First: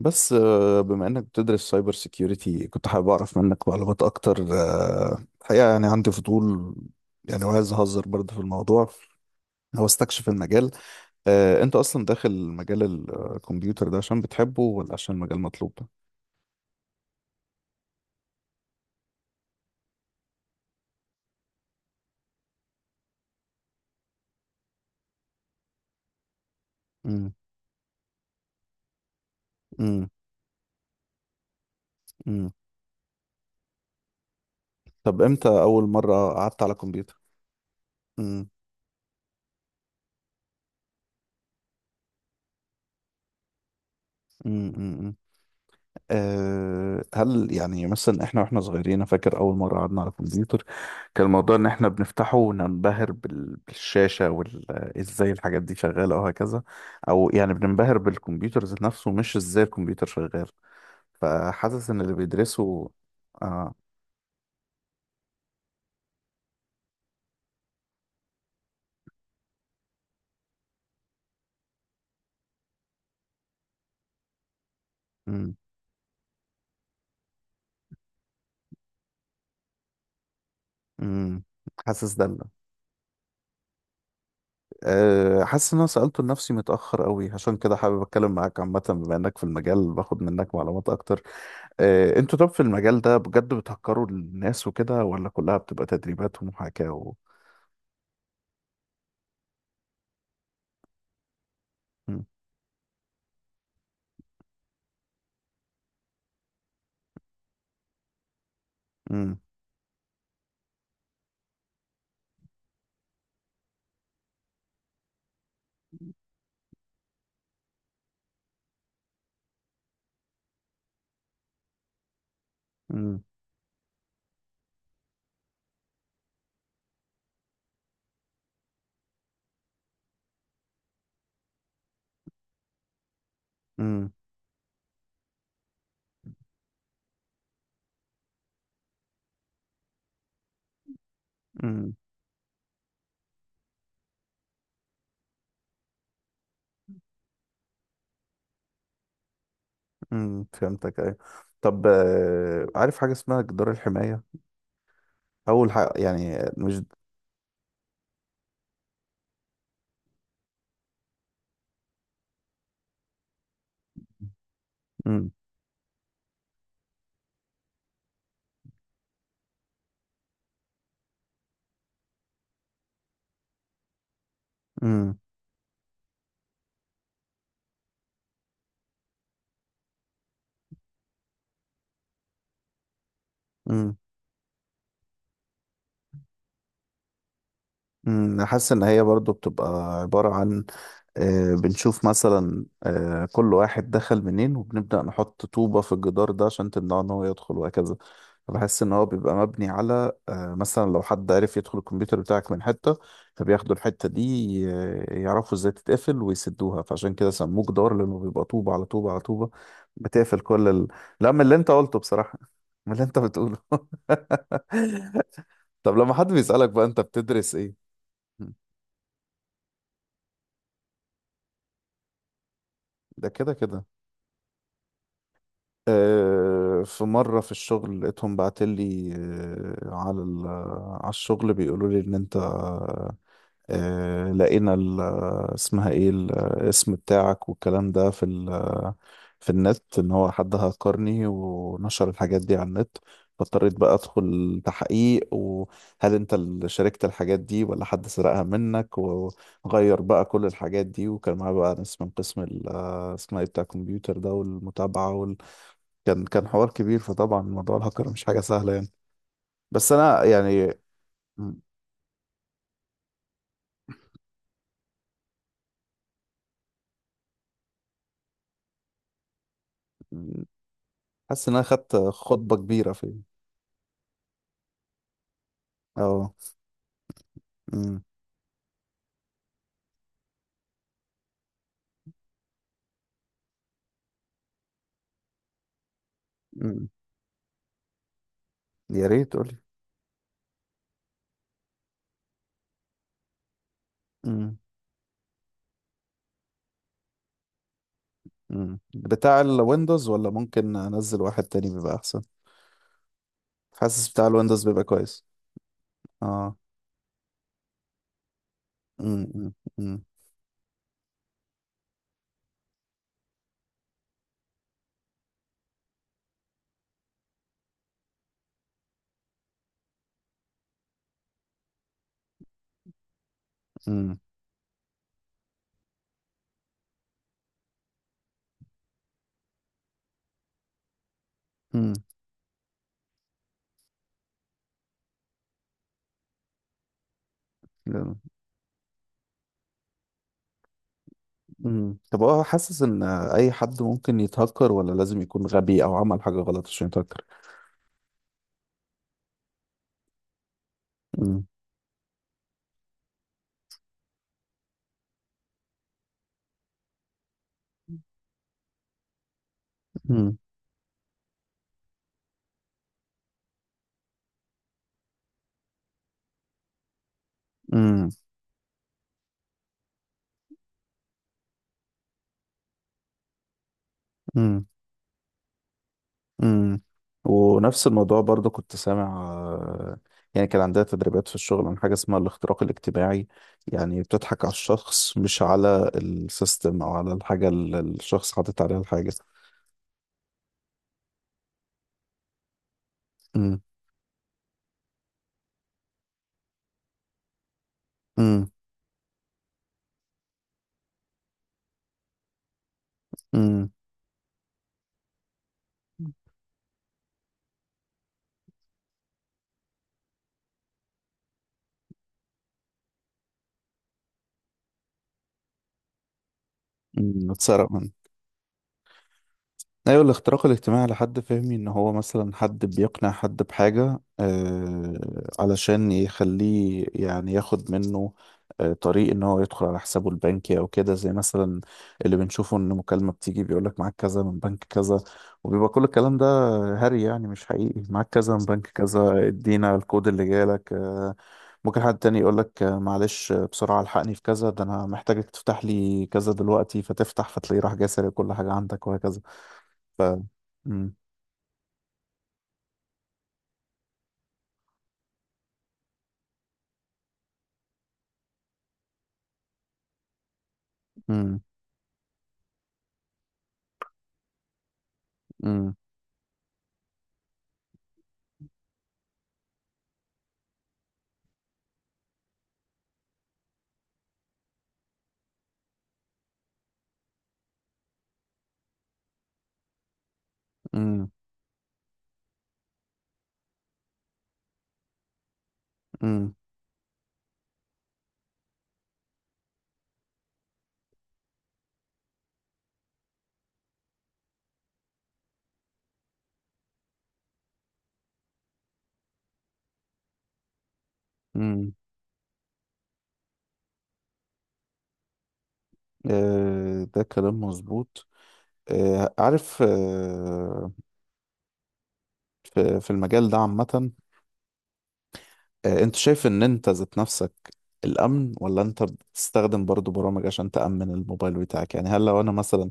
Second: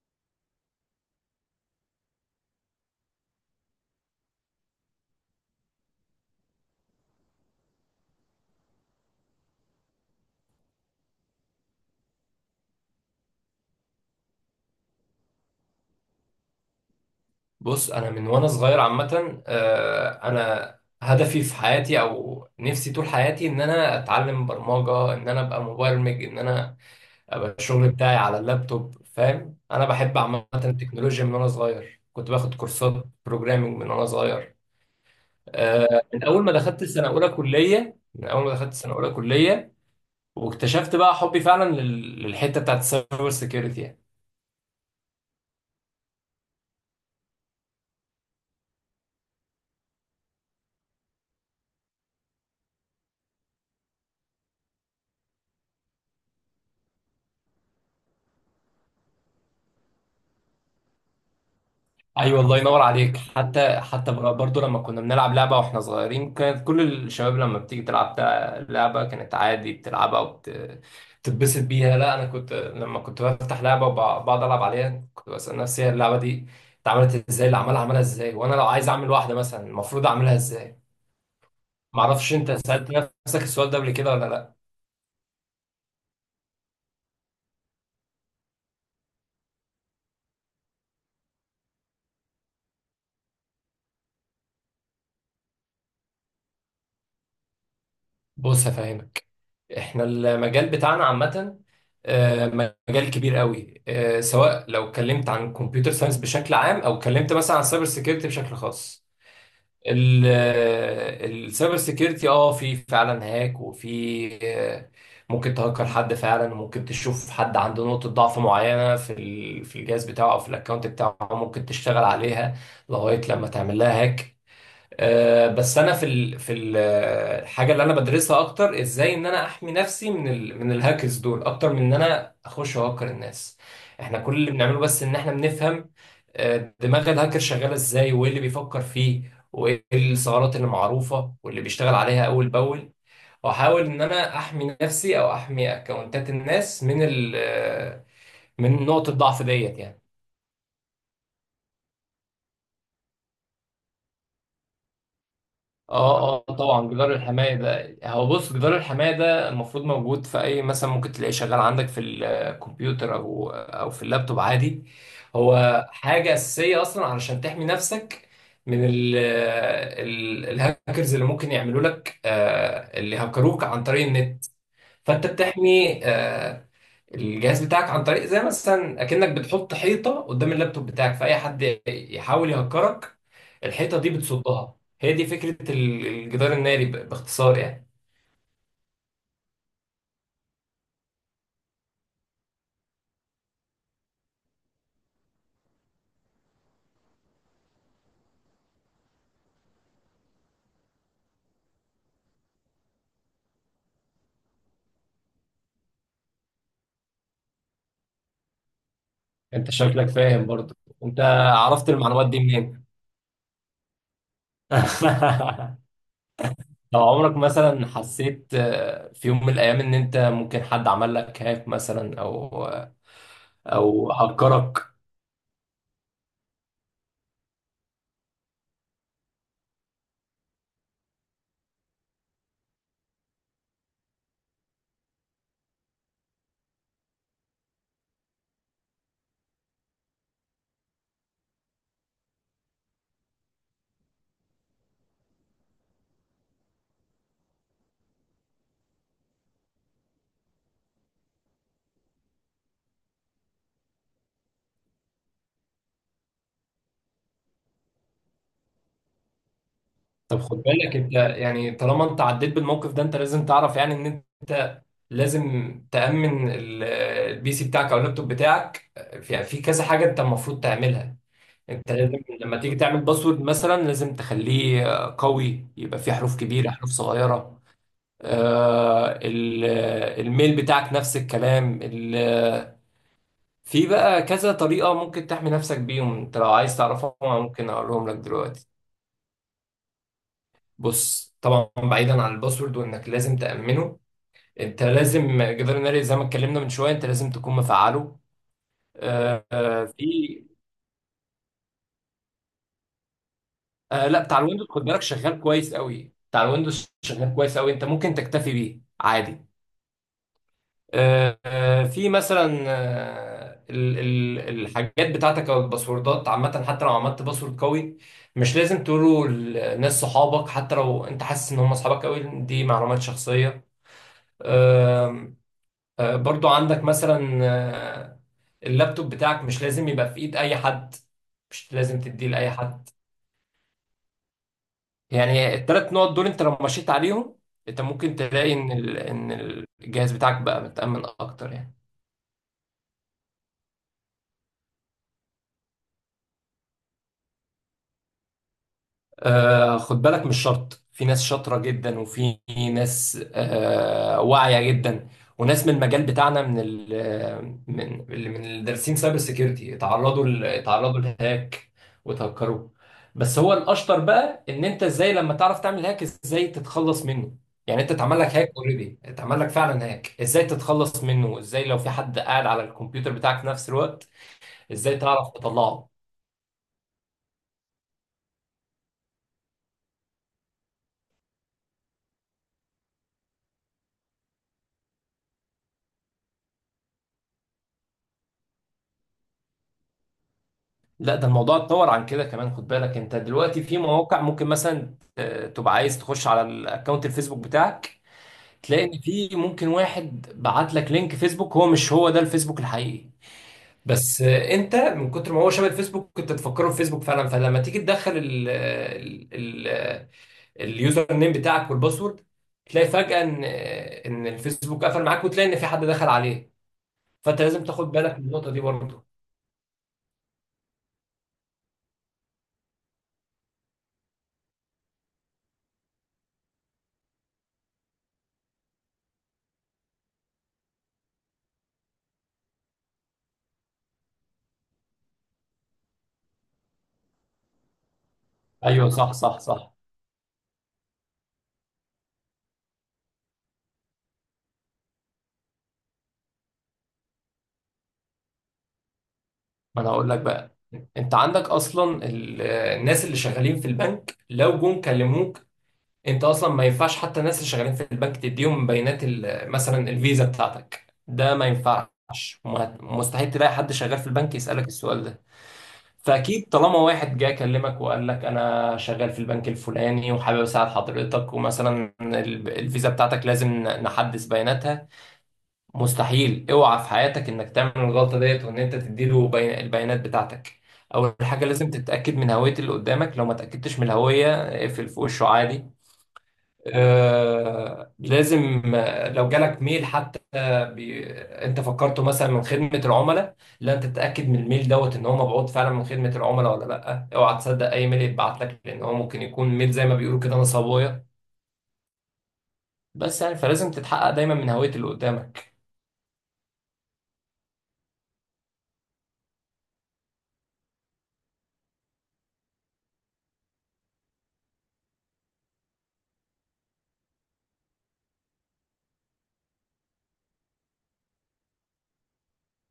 بس بما انك بتدرس سايبر سيكيورتي، كنت حابب اعرف منك معلومات اكتر. الحقيقه، يعني عندي فضول. يعني وعايز اهزر برضه في الموضوع. هو استكشف المجال. انت اصلا داخل مجال الكمبيوتر ده، عشان بتحبه ولا عشان المجال مطلوب؟ بص، انا من وانا صغير عامه، انا هدفي في حياتي او نفسي طول حياتي ان انا اتعلم برمجه، ان انا ابقى مبرمج، ان انا امم. ابقى الشغل بتاعي على اللابتوب. فاهم؟ انا امم. بحب عامه التكنولوجيا من وانا صغير، كنت امم. باخد كورسات بروجرامنج من وانا صغير. طب امتى اول من مره اول ما قعدت على دخلت السنه كمبيوتر؟ اولى كليه، من اول ما دخلت السنه اولى كليه واكتشفت بقى حبي فعلا للحته بتاعت السايبر سيكيورتي. امم. هل يعني مثلا احنا واحنا صغيرين، أنا فاكر اول مره قعدنا على الكمبيوتر، كان الموضوع ان احنا بنفتحه وننبهر بالشاشه وازاي الحاجات دي شغاله وهكذا، او يعني بننبهر بالكمبيوتر ذات نفسه، مش ازاي الكمبيوتر شغال. فحاسس ان اللي ايوه، الله ينور بيدرسوا. عليك. اه. حتى برضو لما كنا بنلعب لعبه واحنا صغيرين، كانت كل الشباب لما بتيجي تلعب لعبه كانت عادي بتلعبها وبتتبسط بيها. لا، انا كنت لما كنت بفتح لعبه وبقعد العب عليها كنت امم. بسال نفسي هي اللعبه دي اتعملت ازاي، اللي عملها عملها ازاي، وانا لو عايز اعمل واحده مثلا المفروض اعملها ازاي. امم. ما حاسس ده اعرفش، اللي- انت سالت نفسك السؤال ده قبل كده ولا لا؟ حاسس ان انا سالته لنفسي متاخر قوي، عشان كده حابب اتكلم معاك عامه، بما انك في المجال باخد منك معلومات اكتر. انتوا طب في المجال ده، بجد بتهكروا الناس وكده ولا كلها بتبقى تدريبات ومحاكاة و...؟ بص هفهمك، احنا المجال بتاعنا عامة، مم. آه، مجال كبير قوي. سواء لو اتكلمت عن كمبيوتر ساينس بشكل عام او اتكلمت مثلا عن سايبر سيكيورتي بشكل خاص، مم. السايبر سيكيورتي اه، في فعلا هاك، وفي ممكن تهكر حد فعلا، وممكن تشوف حد عنده نقطة ضعف معينة في الجهاز بتاعه او في الاكونت بتاعه ممكن تشتغل عليها لغاية مم. لما تعمل لها هاك. بس انا في الحاجه اللي انا بدرسها اكتر ازاي ان انا احمي نفسي من من الهاكرز دول، اكتر من ان انا اخش اهكر الناس. مم. احنا كل اللي بنعمله بس ان احنا بنفهم دماغ الهاكر شغاله ازاي، وايه اللي بيفكر فيه، وايه الثغرات اللي معروفه واللي مم. بيشتغل عليها اول باول، واحاول ان انا احمي نفسي او احمي اكونتات الناس من ال... آه، من نقطه الضعف ديت يعني. مم. فهمتك، ايوه. طب، عارف حاجة اسمها جدار الحماية؟ أول حاجة اه. يعني اه مش... طبعا، جدار الحماية ده هو، بص، جدار الحماية ده المفروض موجود في اي، مثلا ممكن تلاقيه شغال عندك في الكمبيوتر او في اللابتوب عادي. مم. هو حاجة أساسية أصلا علشان تحمي نفسك من ال ال الهاكرز اللي ممكن يعملوا لك، اللي هكروك عن طريق النت. مم. فانت بتحمي الجهاز بتاعك عن طريق، زي مثلا اكنك بتحط حيطه قدام اللابتوب بتاعك، فاي حد يحاول يهكرك مم. الحيطه دي بتصدها. هي دي فكره الجدار الناري باختصار يعني. أنا حاسس إن هي برضو بتبقى عبارة عن، بنشوف مثلا، كل واحد دخل منين وبنبدأ نحط طوبة في الجدار ده عشان تمنعه إن هو يدخل وهكذا. فبحس إن هو بيبقى مبني على، مثلا لو حد عرف يدخل الكمبيوتر بتاعك من حتة، فبياخدوا الحتة دي، يعرفوا إزاي تتقفل ويسدوها. فعشان كده سموه جدار، لأنه بيبقى طوبة على طوبة على طوبة، انت شكلك بتقفل فاهم كل برضه، ال... انت لا، من اللي أنت عرفت قلته المعلومات بصراحة. دي منين؟ من اللي أنت بتقوله. طب لما حد بيسألك بقى، أنت لو عمرك بتدرس مثلا إيه؟ حسيت في يوم من الايام ان انت ممكن حد عمل لك هاك مثلا، او ده كده كده. او هكرك؟ في مرة في الشغل، لقيتهم بعتلي على على الشغل بيقولوا لي إن أنت، لقينا ال- اسمها ايه، الاسم بتاعك والكلام ده، في ال- في النت، ان هو حد هكرني ونشر الحاجات دي على النت. فاضطريت بقى ادخل تحقيق، وهل انت اللي شاركت الحاجات دي ولا حد سرقها منك؟ وغير بقى كل الحاجات دي، وكان معاه بقى ناس من قسم ال- اسمها ايه، بتاع الكمبيوتر ده والمتابعة وال... كان حوار كبير، فطبعا موضوع الهكر مش حاجة سهلة يعني. بس انا طب خد يعني... بالك انت، م- يعني طالما انت عديت بالموقف ده انت لازم تعرف يعني ان انت لازم تأمن البي سي بتاعك او اللابتوب بتاعك. في يعني في كذا حاجة انت م- المفروض تعملها. حاسس ان انا انت خدت لازم خطبة لما تيجي كبيرة تعمل في... باسورد مثلا لازم تخليه قوي، يبقى فيه اه. حروف كبيرة حروف صغيرة. امم. آه، ال- الميل بتاعك نفس الكلام. في بقى كذا طريقة ممكن تحمي نفسك بيهم، انت لو عايز امم. تعرفهم أنا ممكن اقولهم لك دلوقتي. يا ريت قولي. بص، طبعا بعيدا عن الباسورد وانك لازم تأمنه، امم. انت لازم جدار الناري زي ما اتكلمنا من شويه انت لازم تكون مفعله. امم. بتاع الويندوز ولا في. ممكن انزل واحد تاني بيبقى احسن؟ حاسس لا، بتاع بتاع الويندوز الويندوز خد بيبقى بالك كويس. شغال كويس قوي، بتاع اه. الويندوز شغال كويس قوي، انت ممكن تكتفي بيه امم. عادي. امم. امم. في مثلا، الحاجات بتاعتك او الباسوردات عامه حتى لو عملت باسورد قوي مش لازم تقوله لناس صحابك، حتى لو انت حاسس ان هم اصحابك قوي، دي معلومات شخصيه. برضو عندك مثلا، اللابتوب بتاعك مش لازم يبقى في ايد اي حد، مش امم. لازم تديه لاي حد. يعني التلات نقط دول انت لو مشيت عليهم انت ممكن امم. تلاقي ان الجهاز بتاعك بقى متأمن اكتر يعني. أمم. طب هو حاسس ان اي حد ممكن يتهكر، ولا لازم يكون غبي او عمل حاجة غلط عشان يتهكر؟ آه خد بالك، مش شرط، في ناس امم. شاطرة جدا، وفي ناس واعية جدا، وناس من المجال بتاعنا، من ال آه، من اللي من الدارسين سايبر سيكيورتي اتعرضوا اتعرضوا لهاك وتهكروا. بس هو الاشطر بقى ان انت ازاي لما تعرف تعمل هاك، ازاي تتخلص منه. يعني انت امم. اتعمل لك هاك اوريدي، اتعمل لك فعلا هاك، ازاي تتخلص منه، ازاي لو في حد قاعد على الكمبيوتر بتاعك في نفس الوقت امم. ازاي تعرف تطلعه. امم. ونفس الموضوع برضه كنت سامع، يعني كان عندها تدريبات في الشغل عن حاجة اسمها الاختراق الاجتماعي. يعني بتضحك على الشخص، مش على السيستم أو على الحاجة اللي الشخص حاطط عليها الحاجة. لا، ده الموضوع اتطور عن كده كمان. خد بالك انت امم. دلوقتي في مواقع ممكن مثلا تبقى عايز تخش على الاكونت الفيسبوك بتاعك امم. تلاقي ان في ممكن واحد بعت لك لينك فيسبوك، هو مش هو ده الفيسبوك الحقيقي، امم. بس انت من كتر ما هو شبه الفيسبوك كنت تفكره في فيسبوك فعلا، فلما تيجي تدخل اليوزر نيم بتاعك والباسورد تلاقي فجأة ان ان الفيسبوك قفل معاك وتلاقي ان في حد دخل عليه. امم. فانت لازم اتسرق. تاخد بالك من النقطة دي برضه. ايوه، الاختراق الاجتماعي لحد فهمي ان هو مثلا حد بيقنع حد بحاجة علشان يخليه يعني ياخد منه طريق ان هو يدخل على حسابه البنكي او كده، زي مثلا اللي بنشوفه، ان مكالمة بتيجي بيقولك معاك كذا من بنك كذا، وبيبقى كل الكلام ده هري، يعني مش حقيقي. معاك كذا من بنك ايوه، صح كذا، صح صح. ادينا الكود اللي جالك. ممكن حد تاني يقولك، معلش، بسرعة الحقني في كذا، ده انا محتاجك تفتح لي كذا دلوقتي، فتفتح فتلاقيه راح جاي سارق كل حاجة عندك وهكذا. ما انا ف... هقول لك بقى، مم. انت عندك اصلا الناس اللي شغالين في البنك لو جم كلموك، انت اصلا ما ينفعش حتى الناس اللي شغالين في البنك تديهم بيانات مثلا الفيزا بتاعتك، ده مم. ما ينفعش. مستحيل تلاقي حد شغال في البنك يسألك السؤال ده. مم. فاكيد طالما واحد جه كلمك وقال لك انا شغال في البنك الفلاني وحابب اساعد حضرتك ومثلا الفيزا بتاعتك لازم نحدث بياناتها، مستحيل، اوعى في حياتك انك تعمل الغلطه ديت وان انت تديله البيانات بتاعتك. مم. اول حاجه لازم تتاكد من هويه اللي قدامك، لو ما تاكدتش من الهويه اقفل في وشه عادي. مم. آه لازم، لو جالك ميل حتى انت فكرته مثلا من خدمه العملاء، لا انت تتاكد من الميل دوت ان هو مبعوث فعلا من خدمه العملاء ولا لا. اوعى تصدق اي ميل يتبعت لك، لان هو ممكن يكون ميل زي ما بيقولوا كده نصابويه. مم. بس يعني فلازم تتحقق دايما من هويه اللي قدامك. ده كلام مظبوط. عارف، في المجال ده عامة، انت شايف ان انت ذات نفسك الأمن، ولا انت بتستخدم برضو برامج عشان تأمن الموبايل بتاعك؟ يعني هل لو انا مثلا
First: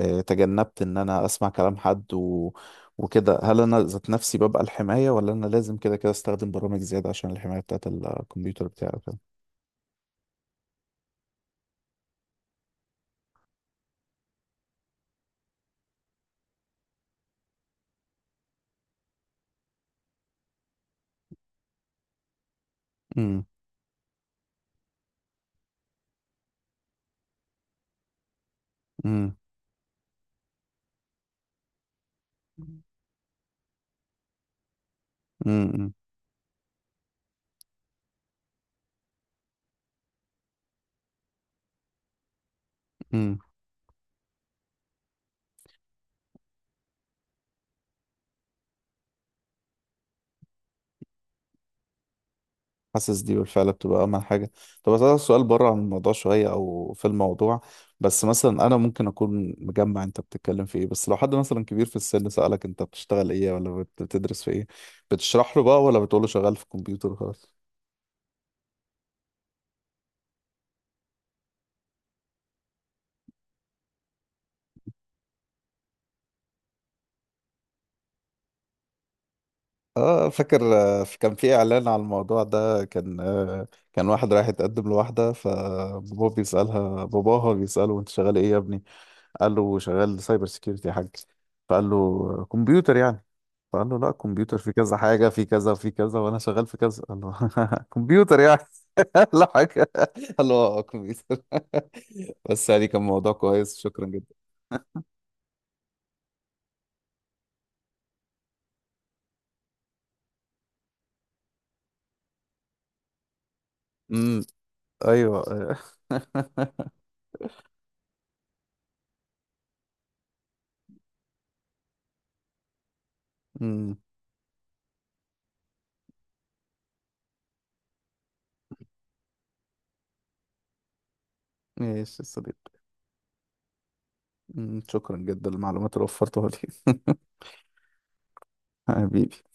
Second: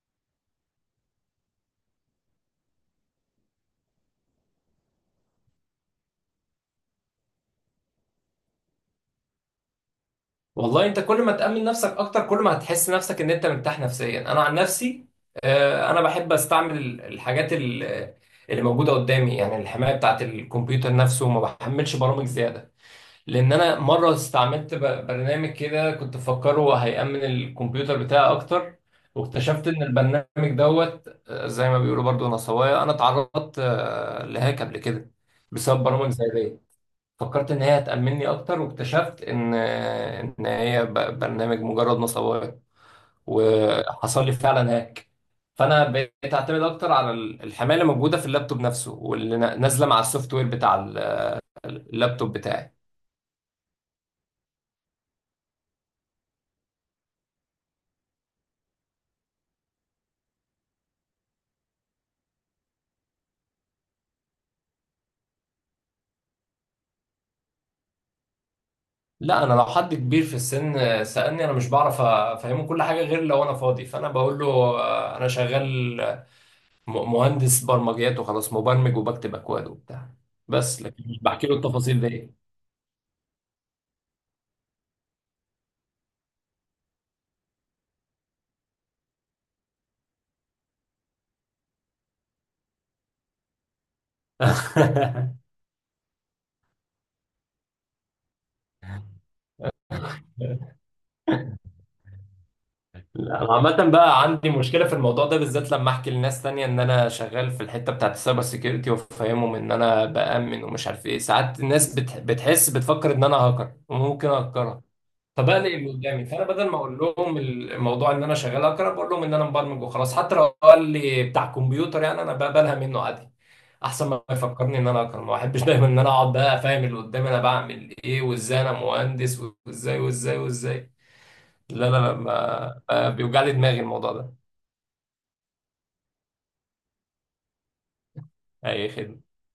تجنبت ان انا اسمع كلام حد و... وكده، هل انا ذات نفسي ببقى الحماية، ولا انا لازم كده كده استخدم برامج زيادة عشان الحماية بتاعت الكمبيوتر بتاعي وكده؟ والله انت كل ما تأمن نفسك اكتر كل ما هتحس نفسك ان انت مرتاح نفسيا. انا عن نفسي، انا بحب استعمل الحاجات اللي موجودة قدامي، يعني الحماية بتاعت الكمبيوتر نفسه، ما بحملش برامج زيادة. مم. لان انا مرة استعملت برنامج كده كنت مفكره هيأمن الكمبيوتر بتاعي اكتر، مم. واكتشفت ان البرنامج دوت، زي ما بيقولوا برضو نصوايا، انا اتعرضت لهاك قبل كده بسبب مم. برامج زي دي. فكرت ان هي هتأمنني اكتر واكتشفت ان ان هي برنامج مجرد نصباية، مم. وحصل لي فعلا هاك. فانا بقيت اعتمد اكتر على الحمايه اللي موجوده في اللابتوب نفسه واللي نازله مع السوفت وير بتاع اللابتوب بتاعي. حاسس دي بالفعل بتبقى أهم حاجة. طب أسألك سؤال بره عن الموضوع شوية، أو في الموضوع. بس مثلا أنا ممكن أكون مجمع أنت بتتكلم في إيه، بس لو حد مثلا كبير في السن سألك أنت بتشتغل إيه ولا بتدرس في إيه، بتشرح له بقى ولا بتقول له شغال في الكمبيوتر خلاص؟ لا، انا لو حد كبير في السن سألني انا مش بعرف افهمه كل حاجه غير لو انا فاضي، فانا بقول له انا شغال مهندس برمجيات وخلاص، مبرمج وبكتب اكواد وبتاع، اه، فاكر، بس لكن مش كان بحكي في له اعلان التفاصيل على دي. الموضوع ده، كان كان واحد رايح يتقدم لواحده، فباباه بيسالها باباها بيساله انت شغال ايه يا ابني؟ قال له شغال سايبر سيكيورتي يا حاج. فقال له كمبيوتر يعني؟ فقال له لا، كمبيوتر في كذا حاجة، في كذا في كذا وأنا شغال في كذا. قال له كمبيوتر يعني؟ لا، حاجة. قال له اه، كمبيوتر. بس يعني كان موضوع انا كويس. عامة شكرا بقى جدا. عندي مشكلة في الموضوع ده بالذات، لما احكي لناس تانية ان انا شغال في الحتة بتاعت السايبر سيكيورتي وافهمهم ان انا بأمن ومش عارف ايه، ساعات الناس بتحس، بتفكر ان انا هاكر وممكن امم. اهكرها، ايوه. فبقلق اللي قدامي، فانا بدل ما اقول لهم الموضوع ان انا شغال هاكر بقول لهم ان انا مبرمج وخلاص. حتى لو قال لي بتاع كمبيوتر يعني انا بقبلها منه عادي، امم. احسن ما يفكرني ان انا هاكر. ما احبش دايما ان انا اقعد بقى افهم اللي قدامي انا بعمل ايه وازاي انا مهندس وازاي وازاي وازاي. لا ماشي لا لا، يا صديقي. ما بيوجع لي دماغي الموضوع ده. شكرا جدا للمعلومات اللي وفرتها لي. اي خدمة. حبيبي.